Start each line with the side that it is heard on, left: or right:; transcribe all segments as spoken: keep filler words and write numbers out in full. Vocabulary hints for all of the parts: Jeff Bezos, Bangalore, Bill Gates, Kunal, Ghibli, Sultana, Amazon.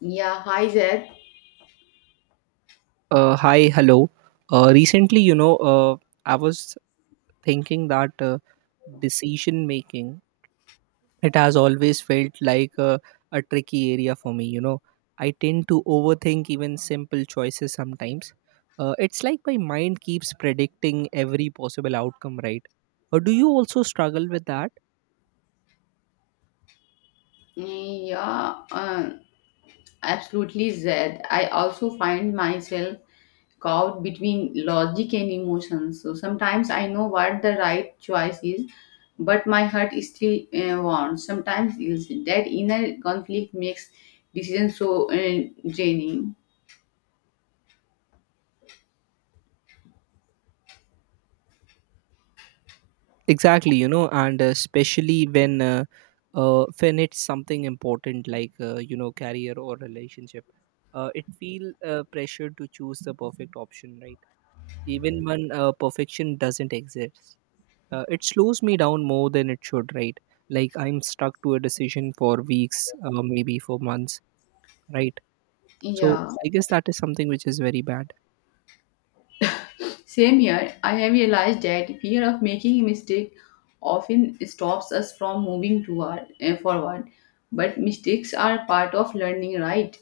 left: Yeah, hi Zed.
right: Uh, hi, hello. Uh, recently, you know, uh, I was thinking that uh, decision making, it has always felt like a, a tricky area for me. You know, I tend to overthink even simple choices sometimes. Uh, it's like my mind keeps predicting every possible outcome, right? Or do you also struggle with that?
left: Yeah, uh, Absolutely Zed. I also find myself caught between logic and emotions. So sometimes I know what the right choice is, but my heart is still uh, wants. Sometimes is that inner conflict makes decisions so uh, draining.
right: Exactly, you know, and uh, especially when uh, uh, when it's something important like uh, you know, career or relationship, uh, it feel uh, pressure to choose the perfect option, right? Even when uh, perfection doesn't exist, uh, it slows me down more than it should, right? Like I'm stuck to a decision for weeks, uh, maybe for months, right? So
left: Yeah.
right: I guess that is something which is very bad.
left: Same here, I have realized that fear of making a mistake often stops us from moving toward uh, forward. But mistakes are part of learning, right?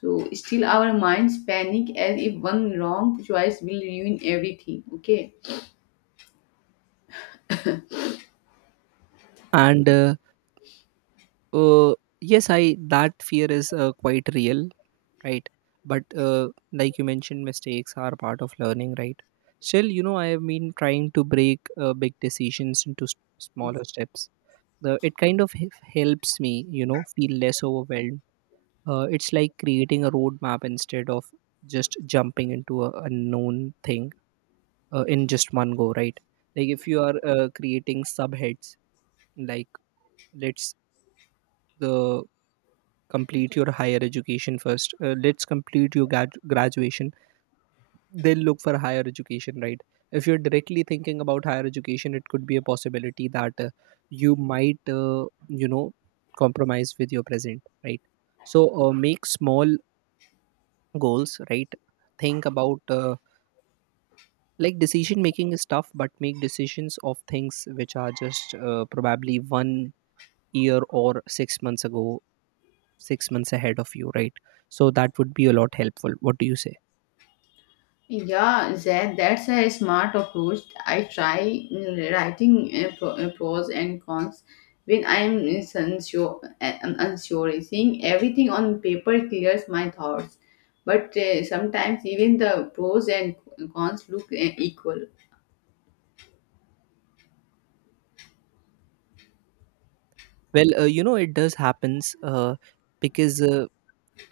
left: So still, our minds panic as if one wrong choice will ruin everything. Okay.
right: And uh, uh, yes, I that fear is uh, quite real, right? But uh, like you mentioned, mistakes are part of learning, right? Still, you know, I have been trying to break uh, big decisions into s- smaller steps. The, it kind of h- helps me, you know, feel less overwhelmed. Uh, it's like creating a roadmap instead of just jumping into a unknown thing, uh, in just one go, right? Like if you are uh, creating subheads, like, let's, the, complete your higher education first. Uh, let's complete your grad- graduation, then look for higher education, right? If you're directly thinking about higher education, it could be a possibility that uh, you might uh, you know, compromise with your present, right? So uh, make small goals, right? Think about uh, like, decision making is tough, but make decisions of things which are just uh, probably one year or six months ago, six months ahead of you, right? So that would be a lot helpful. What do you say?
left: Yeah, that, that's a smart approach. I try uh, writing uh, pro, uh, pros and cons when I'm unsure, uh, unsure. Seeing everything on paper clears my thoughts, but uh, sometimes even the pros and cons look uh, equal.
right: Well, uh, you know, it does happens, uh, because uh,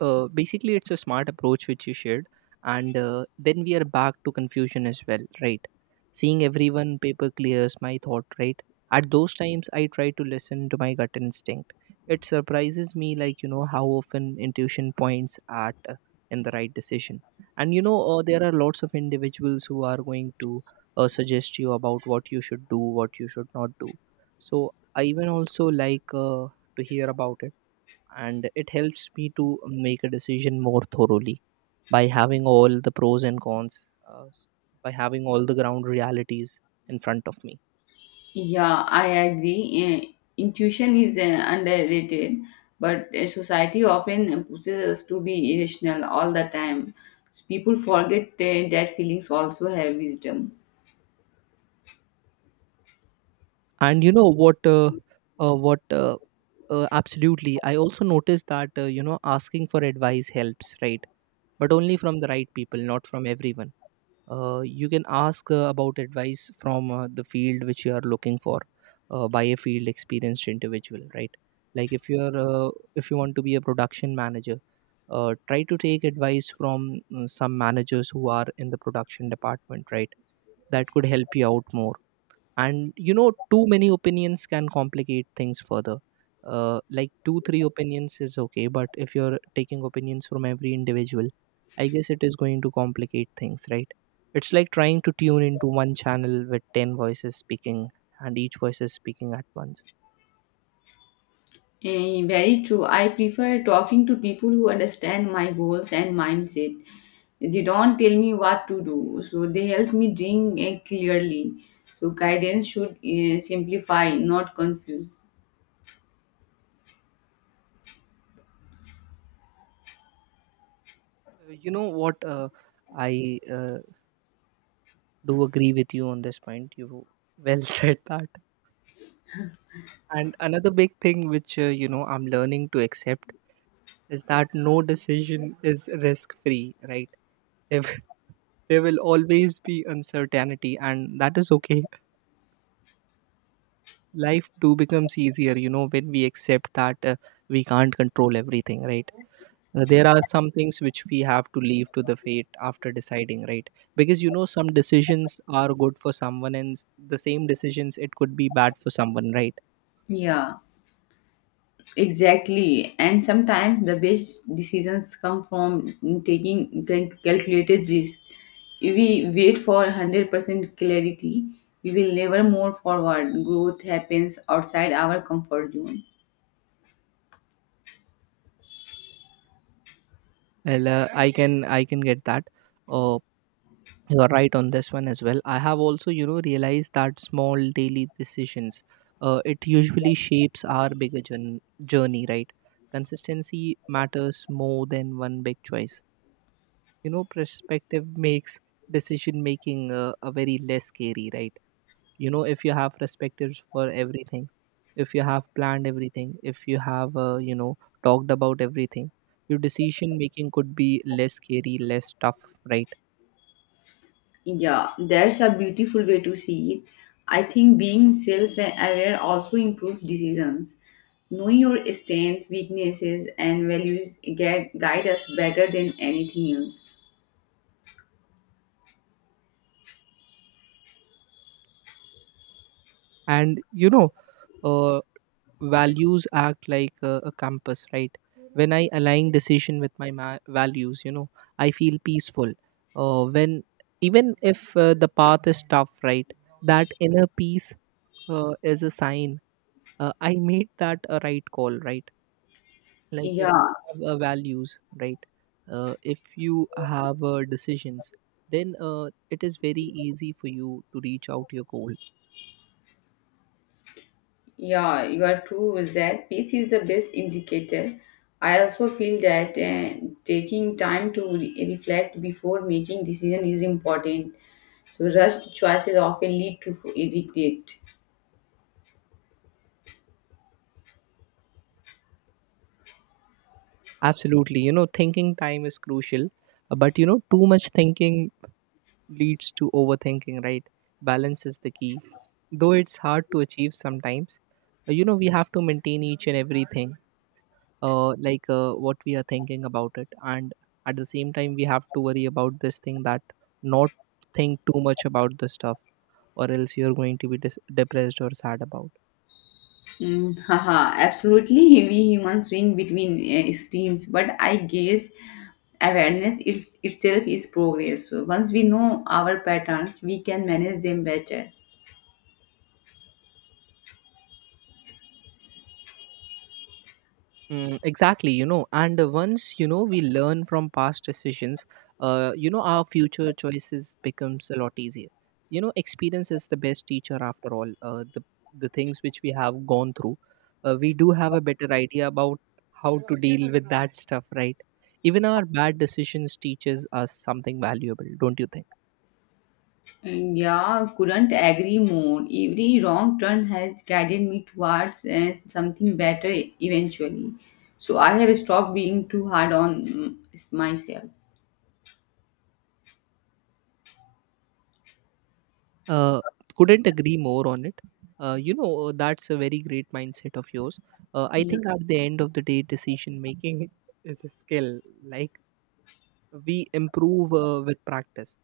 right: uh, basically it's a smart approach which you shared, and uh, then we are back to confusion as well, right? Seeing everyone paper clears my thought, right? At those times, I try to listen to my gut instinct. It surprises me, like, you know, how often intuition points at uh, in the right decision. And you know, uh, there are lots of individuals who are going to uh, suggest you about what you should do, what you should not do. So I even also like uh, to hear about it, and it helps me to make a decision more thoroughly by having all the pros and cons, uh, s- by having all the ground realities in front of me.
left: Yeah, I agree. Uh, intuition is uh, underrated, but uh, society often pushes us to be irrational all the time. People forget uh, that feelings also have wisdom.
right: And you know what uh, uh, what uh, uh, absolutely, I also noticed that uh, you know, asking for advice helps, right? But only from the right people, not from everyone. Uh, you can ask uh, about advice from uh, the field which you are looking for, uh, by a field experienced individual, right? Like if you are uh, if you want to be a production manager, uh, try to take advice from mm, some managers who are in the production department, right? That could help you out more. And you know, too many opinions can complicate things further. Uh, like two three opinions is okay, but if you're taking opinions from every individual, I guess it is going to complicate things, right? It's like trying to tune into one channel with ten voices speaking, and each voice is speaking at once.
left: Eh, very true. I prefer talking to people who understand my goals and mindset. They don't tell me what to do, so they help me dream eh, clearly. So guidance should eh, simplify, not confuse.
right: Uh, you know what uh, I uh, do agree with you on this point. You well said that. And another big thing which uh, you know, I'm learning to accept is that no decision is risk free, right? If there will always be uncertainty, and that is okay. Life do becomes easier, you know, when we accept that uh, we can't control everything, right? Uh, there are some things which we have to leave to the fate after deciding, right? Because you know, some decisions are good for someone, and s- the same decisions, it could be bad for someone, right?
left: Yeah, exactly. And sometimes the best decisions come from taking cal- calculated risk. If we wait for one hundred percent clarity, we will never move forward. Growth happens outside our comfort zone.
right: Well, uh, I can I can get that. Uh, you are right on this one as well. I have also, you know, realized that small daily decisions, uh, it usually shapes our bigger journ- journey, right? Consistency matters more than one big choice. You know, perspective makes decision making uh, a very less scary, right? You know, if you have perspectives for everything, if you have planned everything, if you have uh, you know, talked about everything, your decision making could be less scary, less tough, right?
left: Yeah, that's a beautiful way to see it. I think being self aware also improves decisions. Knowing your strengths, weaknesses, and values get, guide us better than anything else.
right: And you know, uh, values act like a, a compass, right? When I align decision with my ma- values, you know, I feel peaceful uh, when, even if uh, the path is tough, right? That inner peace uh, is a sign uh, I made that a right call, right? Like
left: Yeah,
right: if you have uh, values, right? Uh, if you have uh, decisions, then uh, it is very easy for you to reach out your goal.
left: yeah, you are true, Zach. Peace is the best indicator. I also feel that uh, taking time to re- reflect before making decision is important. So rushed choices often lead to regret.
right: Absolutely, you know, thinking time is crucial, uh, but you know, too much thinking leads to overthinking, right? Balance is the key, though it's hard to achieve sometimes. Uh, You know, we have to maintain each and everything, uh, like uh, what we are thinking about it, and at the same time, we have to worry about this thing, that not think too much about the stuff, or else you're going to be dis- depressed or sad about.
left: Mm, haha, absolutely. We humans swing between uh, extremes, but I guess awareness is, itself is progress. So once we know our patterns, we can manage them better.
right: Mm, exactly, you know, and uh, once, you know, we learn from past decisions, uh, you know, our future choices becomes a lot easier. You know, experience is the best teacher after all. Uh, the the things which we have gone through, uh, we do have a better idea about how to deal with that stuff, right? Even our bad decisions teaches us something valuable, don't you think?
left: And yeah, couldn't agree more. Every wrong turn has guided me towards uh, something better eventually. So I have stopped being too hard on mm, myself.
right: Uh, couldn't agree more on it. Uh, you know, uh, that's a very great mindset of yours. Uh, I
left: Yeah.
right: think at the end of the day, decision making is a skill. Like we improve uh, with practice,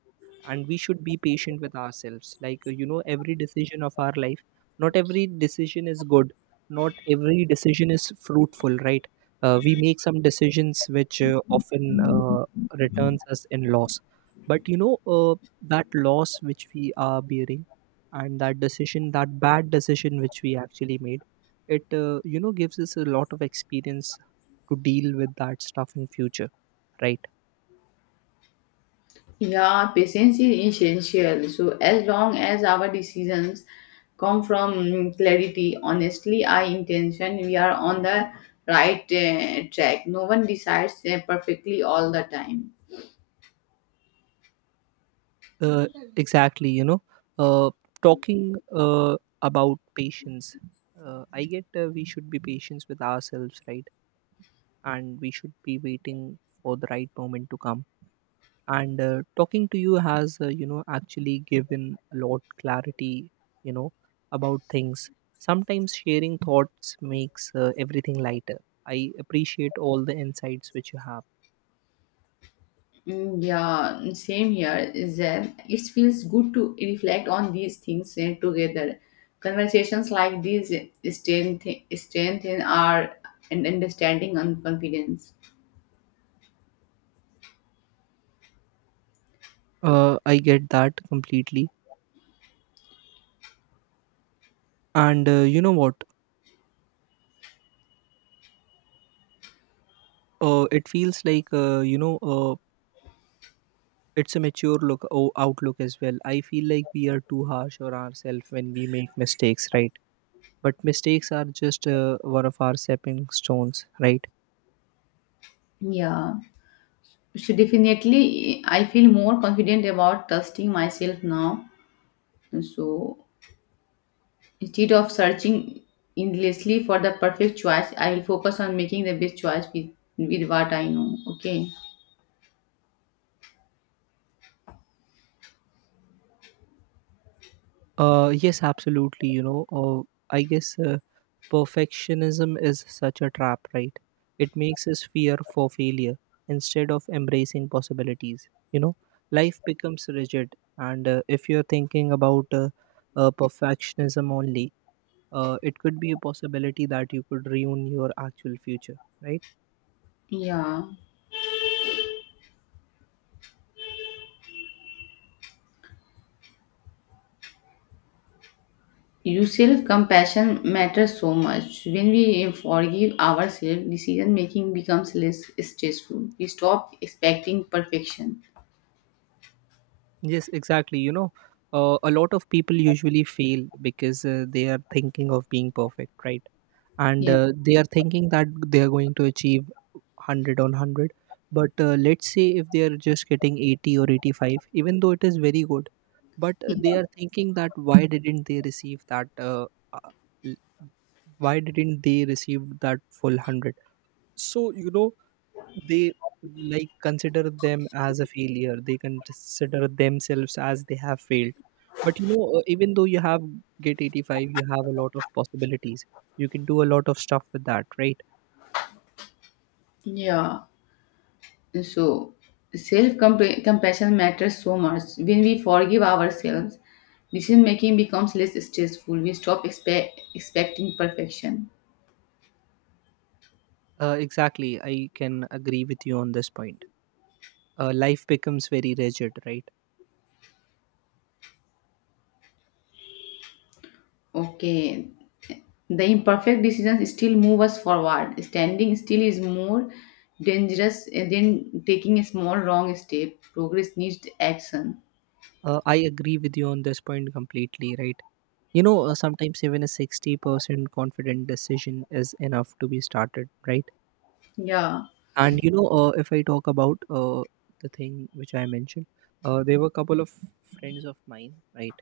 right: and we should be patient with ourselves. Like uh, you know, every decision of our life, not every decision is good, not every decision is fruitful, right? Uh, we make some decisions which uh, often uh, returns us in loss. But you know, uh, that loss which we are bearing, and that decision, that bad decision which we actually made, it uh, you know, gives us a lot of experience to deal with that stuff in future, right?
left: Yeah, patience is essential. So, as long as our decisions come from mm, clarity, honestly, our intention, we are on the right uh, track. No one decides uh, perfectly all the time.
right: uh, exactly, you know, uh, talking uh, about patience, uh, I get uh, we should be patient with ourselves, right? And we should be waiting for the right moment to come. And uh, talking to you has uh, you know, actually given a lot clarity, you know, about things. Sometimes sharing thoughts makes uh, everything lighter. I appreciate all the insights which you have.
left: Mm, Yeah, mm, same here. Is that it feels good to reflect on these things uh, together. Conversations like these strengthen strengthen our un- understanding and confidence.
right: uh, I get that completely. And uh, you know what uh, It feels like, uh, you know uh, it's a mature look o- outlook as well. I feel like we are too harsh on ourselves when we make mistakes, right? But mistakes are just uh, one of our stepping stones, right?
left: Yeah. So definitely, I feel more confident about trusting myself now. So instead of searching endlessly for the perfect choice, I will focus on making the best choice with, with what I know. Okay.
right: Uh, yes, absolutely, you know, uh, i guess uh, perfectionism is such a trap, right? It makes us fear for failure instead of embracing possibilities. You know, life becomes rigid. And uh, if you're thinking about uh, uh, perfectionism only, uh, it could be a possibility that you could ruin your actual future, right?
left: Yeah. You self compassion matters so much. When we forgive ourselves, decision making becomes less stressful. We stop expecting perfection.
right: Yes, exactly, you know, uh, a lot of people usually fail because uh, they are thinking of being perfect, right? And
left: Yeah.
right: uh, they are thinking that they are going to achieve one hundred on one hundred. But uh, let's say if they are just getting eighty or eighty-five, even though it is very good, but uh, they
left: Yeah.
right: are thinking that why didn't they receive that uh, uh, l- why didn't they receive that full one hundred? So you know, they like consider them as a failure. They consider themselves as they have failed. But you know, uh, even though you have get eighty-five, you have a lot of possibilities. You can do a lot of stuff with that, right?
left: Yeah. So, self compassion matters so much. When we forgive ourselves, decision making becomes less stressful. We stop expe- expecting perfection.
right: Uh, exactly. I can agree with you on this point. Uh, life becomes very rigid, right?
left: Okay, the imperfect decisions still move us forward. Standing still is more dangerous than taking a small wrong step. Progress needs action.
right: Uh, I agree with you on this point completely, right? You know, uh, sometimes even a sixty percent confident decision is enough to be started, right?
left: Yeah,
right: And you know, uh, if I talk about uh, the thing which I mentioned, uh, there were a couple of friends of mine, right?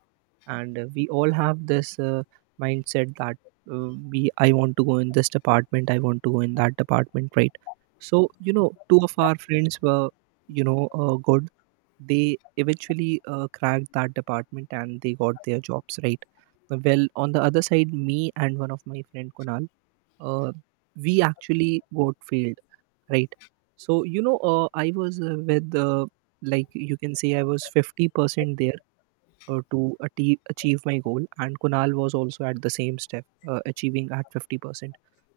right: And uh, we all have this uh, mindset that uh, we, I want to go in this department, I want to go in that department, right? So you know, two of our friends were, you know, uh, good. They eventually uh, cracked that department and they got their jobs, right? Well, on the other side, me and one of my friend Kunal, uh, we actually got failed, right? So you know uh, I was uh, with uh, like you can say I was fifty percent there, uh, to achieve, achieve my goal, and Kunal was also at the same step, uh, achieving at fifty percent.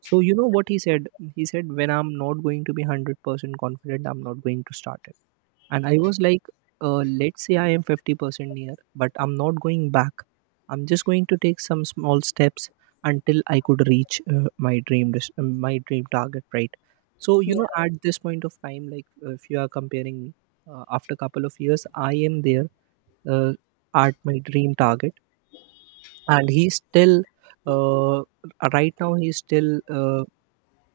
right: So you know what he said, he said when I'm not going to be one hundred percent confident, I'm not going to start it. And I was like, uh, let's say I am fifty percent near, but I'm not going back. I'm just going to take some small steps until I could reach uh, my dream dis- uh, my dream target, right? So you know, at this point of time, like uh, if you are comparing me, uh, after a couple of years, I am there, uh, at my dream target. And he's still uh, right now, he's still, uh,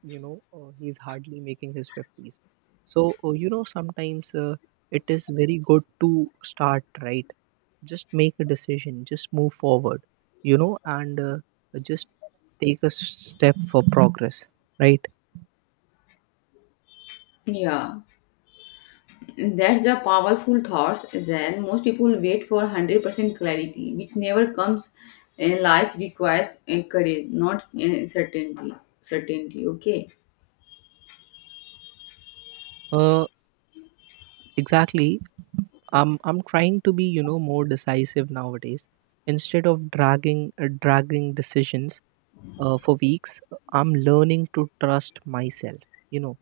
right: you know uh, he's hardly making his fifties. So uh, you know, sometimes uh, it is very good to start, right? Just make a decision, just move forward. You know, and uh, just take a s- step for progress, right?
left: yeah. That's a powerful thought, Zen. Most people wait for one hundred percent clarity, which never comes. And life requires uh, courage, not uh, certainty. Certainty, okay?
right: uh, exactly. I'm i'm trying to be, you know, more decisive nowadays, instead of dragging uh, dragging decisions uh, for weeks. I'm learning to trust myself, you know.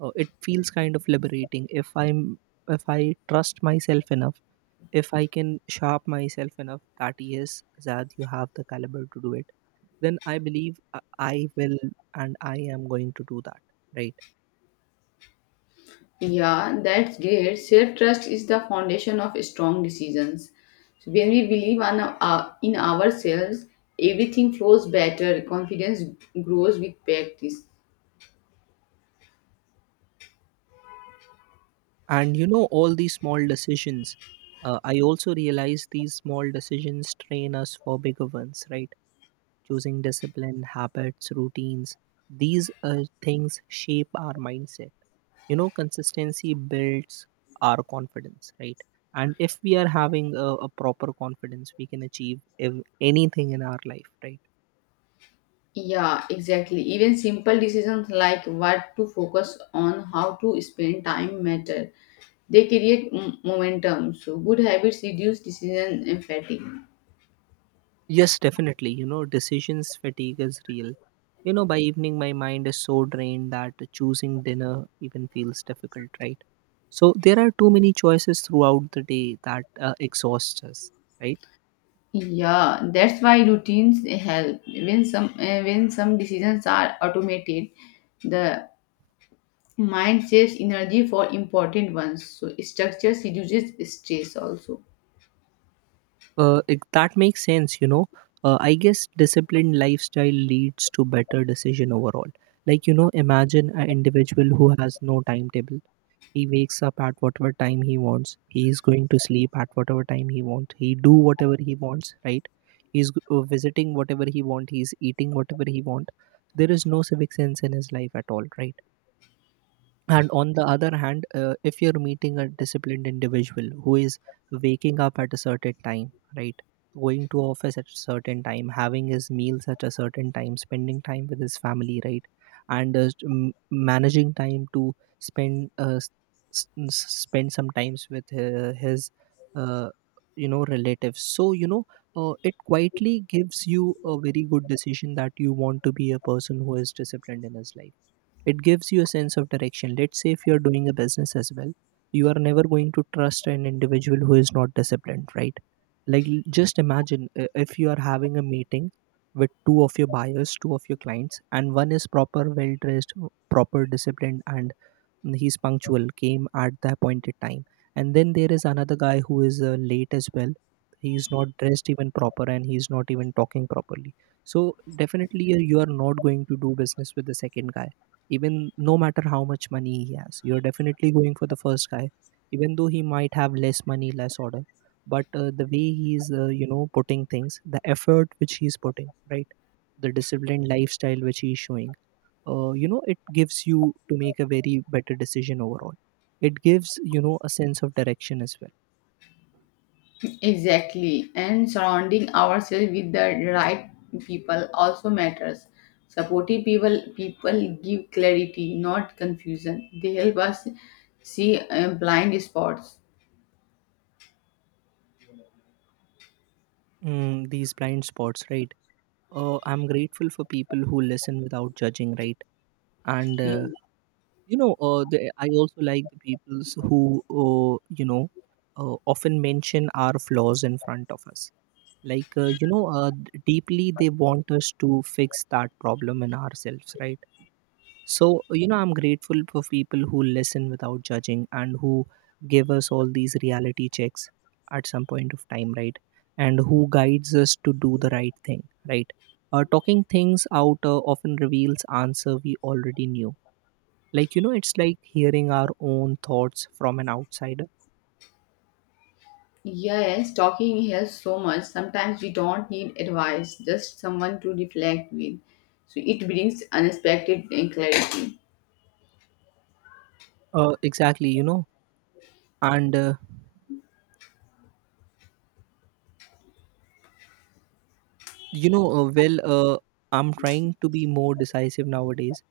right: uh, It feels kind of liberating if I'm, if I trust myself enough, if I can sharp myself enough, that yes, Zad, you have the caliber to do it. Then I believe i I will, and I am going to do that, right?
left: Yeah, that's great. Self trust is the foundation of strong decisions. So when we believe on our, in ourselves, everything flows better. Confidence grows with practice.
right: And you know, all these small decisions, uh, I also realize these small decisions train us for bigger ones, right? Choosing discipline, habits, routines. These uh, things shape our mindset. You know, consistency builds our confidence, right? And if we are having a, a proper confidence, we can achieve ev- anything in our life, right?
left: Yeah, exactly. Even simple decisions like what to focus on, how to spend time matter. They create m- momentum. So, good habits reduce decision fatigue.
right: Yes, definitely. You know, decisions fatigue is real. You know, by evening, my mind is so drained that choosing dinner even feels difficult, right? So there are too many choices throughout the day that uh, exhaust us, right?
left: Yeah, that's why routines help. When some uh, when some decisions are automated, the mind saves energy for important ones. So, structure reduces stress also.
right: Uh, it, that makes sense, you know. Uh, I guess disciplined lifestyle leads to better decision overall. Like, you know, imagine an individual who has no timetable. He wakes up at whatever time he wants. He is going to sleep at whatever time he wants. He do whatever he wants, right? He's g- uh, visiting whatever he want. He's eating whatever he want. There is no civic sense in his life at all, right? And on the other hand, uh, if you're meeting a disciplined individual who is waking up at a certain time, right, going to office at a certain time, having his meals at a certain time, spending time with his family, right, and uh, m- managing time to spend uh, s- s- s- spend some times with uh, his, uh, you know, relatives. So you know, uh, it quietly gives you a very good decision that you want to be a person who is disciplined in his life. It gives you a sense of direction. Let's say if you're doing a business as well, you are never going to trust an individual who is not disciplined, right? Like, l- just imagine uh, if you are having a meeting with two of your buyers, two of your clients, and one is proper, well dressed, proper, disciplined, and he's punctual, came at the appointed time. And then there is another guy who is uh, late as well. He's not dressed even proper, and he's not even talking properly. So definitely, you you are not going to do business with the second guy. Even, no matter how much money he has, you're definitely going for the first guy. Even though he might have less money, less order, but uh, the way he's, uh, you know, putting things, the effort which he's putting, right, the disciplined lifestyle which he's showing, uh, you know, it gives you to make a very better decision overall. It gives, you know, a sense of direction as well.
left: Exactly, and surrounding ourselves with the right people also matters. Supportive people people give clarity, not confusion. They help us see uh, blind spots.
right: Mm, these blind spots, right? uh, I'm grateful for people who listen without judging, right? And
left: Yeah.
right: uh, you know uh, the, I also like the peoples who, uh, you know uh, often mention our flaws in front of us. Like, uh, you know uh, d- deeply, they want us to fix that problem in ourselves, right? So, you know, I'm grateful for people who listen without judging and who give us all these reality checks at some point of time, right? And who guides us to do the right thing, right? Uh, talking things out uh, often reveals answer we already knew. Like, you know, it's like hearing our own thoughts from an outsider.
left: Yes, talking helps so much. Sometimes we don't need advice, just someone to reflect with. So it brings unexpected uh, clarity.
right: Uh, exactly, you know, and, uh, you know, uh, well, uh, I'm trying to be more decisive nowadays,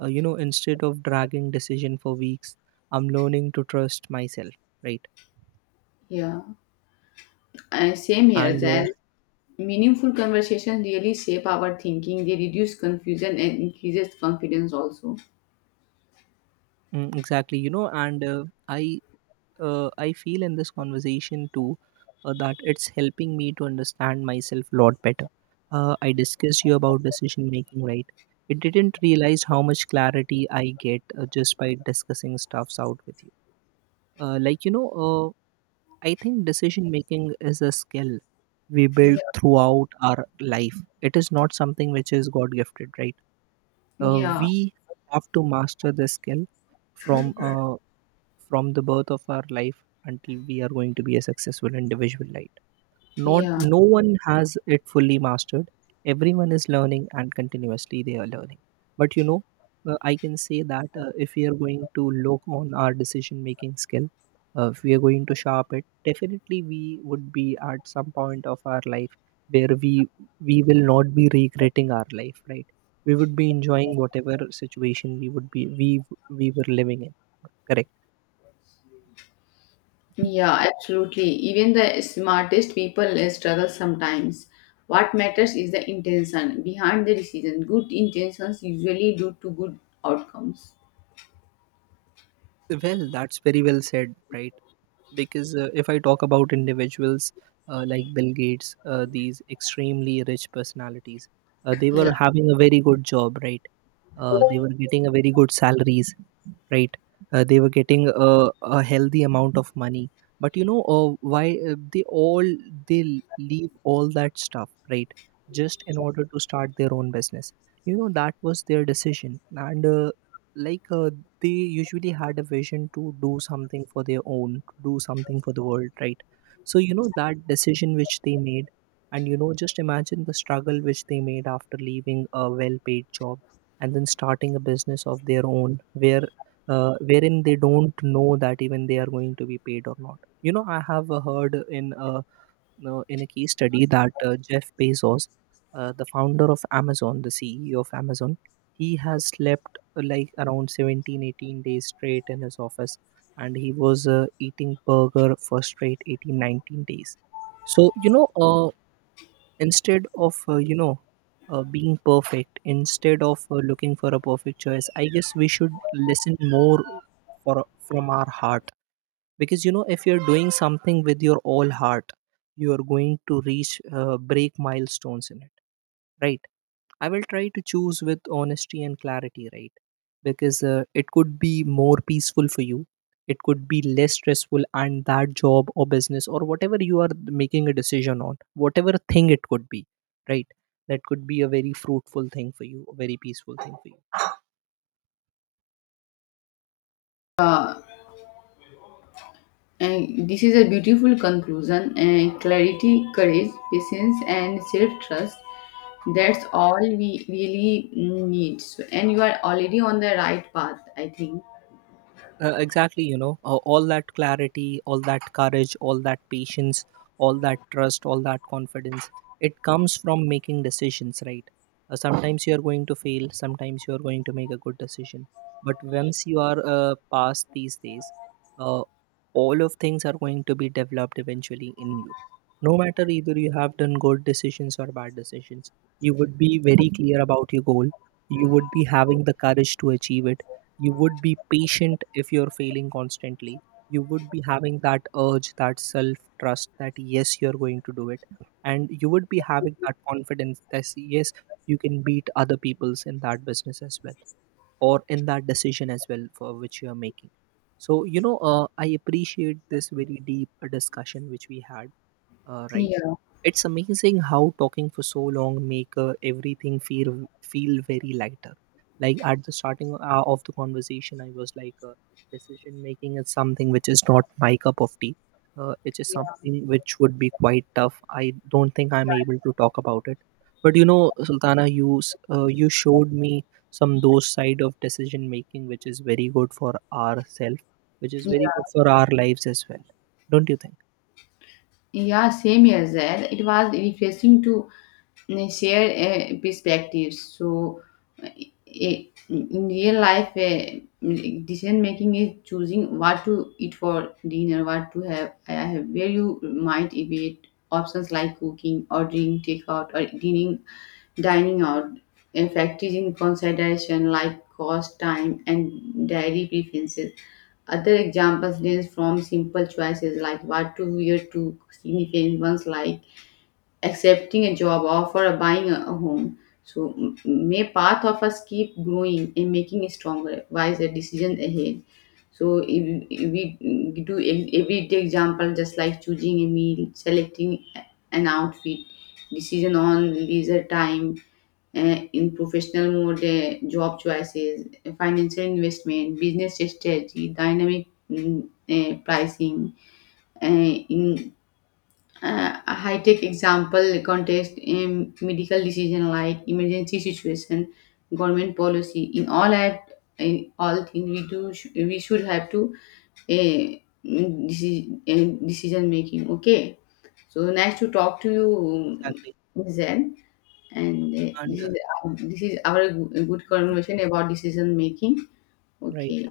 right: uh, you know, instead of dragging decision for weeks. I'm learning to trust myself, right?
left: Yeah, and same here.
right: and uh,
left: That
right: Yes.
left: meaningful conversation really shape our thinking. They reduce confusion and increases confidence also.
right: Mm, exactly, you know, and uh, I uh, I feel in this conversation too, uh, that it's helping me to understand myself a lot better. uh, I discussed you about decision making, right? It didn't realize how much clarity I get, uh, just by discussing stuffs out with you. Uh, like you know uh, I think decision making is a skill we
left: Yeah,
right: build throughout our life. It is not something which is God gifted, right? Uh,
left: yeah,
right: we have to master this skill from uh, from the birth of our life until we are going to be a successful individual, like, not
left: yeah,
right: no one has it fully mastered. Everyone is learning, and continuously they are learning. But you know, uh, I can say that uh, if we are going to look on our decision making skill, uh, if we are going to sharp it, definitely we would be at some point of our life where we we will not be regretting our life, right? We would be enjoying whatever situation we would be, we we were living in, correct?
left: yeah, absolutely. Even the smartest people uh, struggle sometimes. What matters is the intention behind the decision. Good intentions usually lead to good outcomes.
right: Well, that's very well said, right? Because uh, if I talk about individuals uh, like Bill Gates, uh, these extremely rich personalities, uh, they
left: Yeah.
right: were having a very good job, right? Uh, they were getting a very good salaries, right? Uh, they were getting a, a healthy amount of money. But you know, uh, why uh, they all, they l- leave all that stuff, right? Just in order to start their own business. You know, that was their decision. And uh, like uh, They usually had a vision to do something for their own, to do something for the world, right? So you know, that decision which they made, and you know, just imagine the struggle which they made after leaving a well paid job and then starting a business of their own, where uh, wherein they don't know that even they are going to be paid or not. You know, I have uh, heard in uh, uh, in a case study that uh, Jeff Bezos, uh, the founder of Amazon, the C E O of Amazon, he has slept uh, like around seventeen, eighteen days straight in his office, and he was uh, eating burger for straight eighteen, nineteen days. So, you know, uh, instead of, uh, you know, uh, being perfect, instead of uh, looking for a perfect choice, I guess we should listen more for, from our heart. Because you know, if you're doing something with your all heart, you are going to reach, uh, break milestones in it, right? I will try to choose with honesty and clarity, right? Because uh, it could be more peaceful for you, it could be less stressful. And that job or business or whatever you are making a decision on, whatever thing it could be, right, that could be a very fruitful thing for you, a very peaceful thing for you.
left: Uh, And this is a beautiful conclusion and clarity, courage, patience, and self trust. That's all we really need. So, and you are already on the right path, I think.
right: Uh, exactly, you know, uh, all that clarity, all that courage, all that patience, all that trust, all that confidence, it comes from making decisions, right? Uh, sometimes you are going to fail, sometimes you are going to make a good decision. But once you are uh, past these days, uh, all of things are going to be developed eventually in you. No matter either you have done good decisions or bad decisions, you would be very clear about your goal. You would be having the courage to achieve it. You would be patient if you're failing constantly. You would be having that urge, that self trust, that yes, you're going to do it. And you would be having that confidence that yes, you can beat other people's in that business as well, or in that decision as well, for which you are making. So you know, uh, I appreciate this very deep discussion which we had, uh, right?
left: Yeah,
right: It's amazing how talking for so long make uh, everything feel feel very lighter. Like at the starting uh, of the conversation, I was like, uh, decision making is something which is not my cup of tea. Uh, it is something which would be quite tough. I don't think I'm able to talk about it. But you know, Sultana, you s- uh, you showed me some those side of decision making which is very good for ourselves, which is very
left: yeah,
right: good for our lives as well. Don't you think?
left: Yeah, same as that. It was refreshing to uh, share uh, perspectives. So, uh, i- in real life, uh, decision making is choosing what to eat for dinner, what to have, I have where you might eat. Options like cooking, ordering takeout, or dining, dining out. uh, Factors in consideration like cost, time, and dietary preferences. Other examples range from simple choices like what to wear to significant ones like accepting a job offer or buying a a home. So m- may path of us keep growing and making it stronger, wiser decisions ahead. So if, if we mm, do ev- every day example, just like choosing a meal, selecting an outfit, decision on leisure time, uh, in professional mode, uh, job choices, financial investment, business strategy, dynamic mm, uh, pricing. Uh, in uh, A high tech example context, um, medical decision like emergency situation, government policy. In all that, in all things we do, sh- we should have to uh, decision, decision making. Okay. So nice to talk to you,
right: Exactly.
left: Zen. And uh,
right: And
left: this
right: uh,
left: is this is our good good conversation about decision making.
right: right.
left: Okay,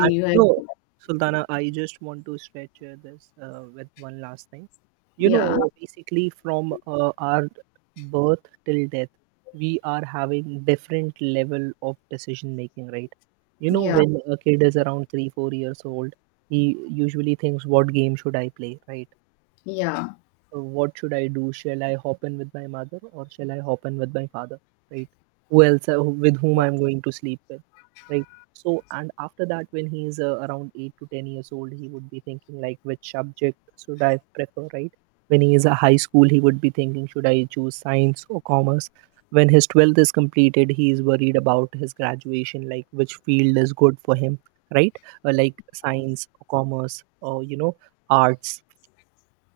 right: And
left: you
right: you
left: have
right: know, Sultana, I just want to stretch uh, this uh, with one last thing. You
left: yeah
right: know, basically, from uh, our birth till death, we are having different level of decision making, right? You know,
left: yeah
right: when a kid is around three, four years old, he usually thinks, "What game should I play?" Right?
left: yeah
right: Uh, what should I do? Shall I hop in with my mother or shall I hop in with my father? Right? Who else uh, who- with whom I'm going to sleep with? Right? So, and after that, when he is uh, around eight to ten years old, he would be thinking like, which subject should I prefer? Right? When he is a high school, he would be thinking, should I choose science or commerce? When his twelfth is completed, he is worried about his graduation, like which field is good for him, right? Uh, like science or commerce or you know arts,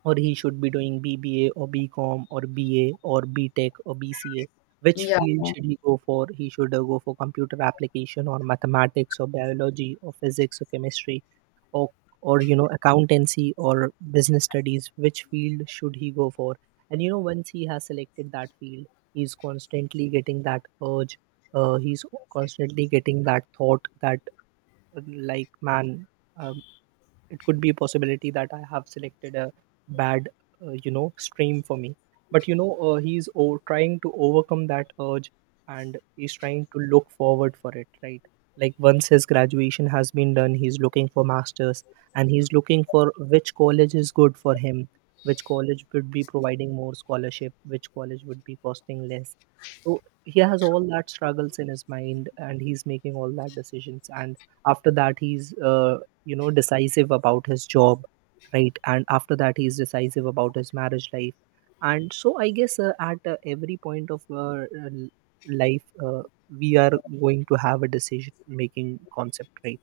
right: or he should be doing B B A or B com or B A or B Tech or B C A. Which
left: yeah.
right: field should he go for? He should uh, go for computer application or mathematics or biology or physics or chemistry or or you know accountancy or business studies. Which field should he go for? And you know, once he has selected that field, he's constantly getting that urge. Uh, he's constantly getting that thought that uh, like man, uh, it could be a possibility that I have selected a bad uh, you know stream for me. But you know uh, he's o- trying to overcome that urge, and he's trying to look forward for it, right? Like, once his graduation has been done, he's looking for masters, and he's looking for which college is good for him, which college would be providing more scholarship, which college would be costing less. So he has all that struggles in his mind, and he's making all that decisions. And after that, he's uh, you know decisive about his job, right? And after that, he's decisive about his marriage life. And so I guess uh, at uh, every point of our uh, l- life, uh, we are going to have a decision making concept, right?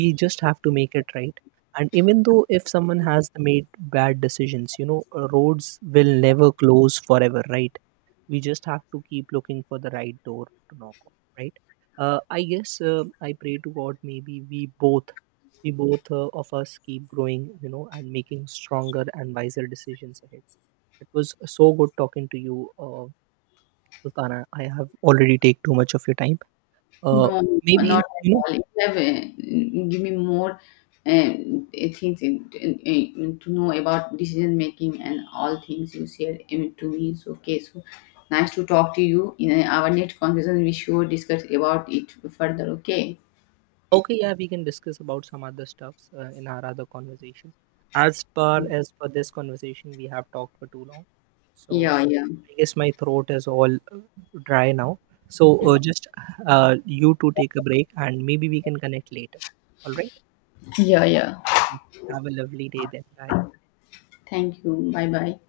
right: We just have to make it right. And even though if someone has made bad decisions, you know uh, roads will never close forever, right? We just have to keep looking for the right door to knock on, right? uh, I guess uh, I pray to God, maybe we both we both uh, of us keep growing, you know, and making stronger and wiser decisions ahead. It was so good talking to you, uh, Sultana. I have already take too much of your time. uh,
left: No, no,
right: Maybe,
left: not at
right: you know,
left: all. You have uh, give me more uh, things in, in, in- to know about decision making and all things you shared um, to me. So okay, so nice to talk to you. In uh, our next conversation, we should discuss about it further. Okay.
right: okay, yeah, we can discuss about some other stuffs uh, in our other conversation. As far as for this conversation, we have talked for too long. So
left: Yeah, yeah,
right: I guess my throat is all dry now. So uh, just uh, you two take a break and maybe we can connect later. All right.
left: yeah, yeah.
right: Have a lovely day then. Bye.
left: Thank you. Bye, bye.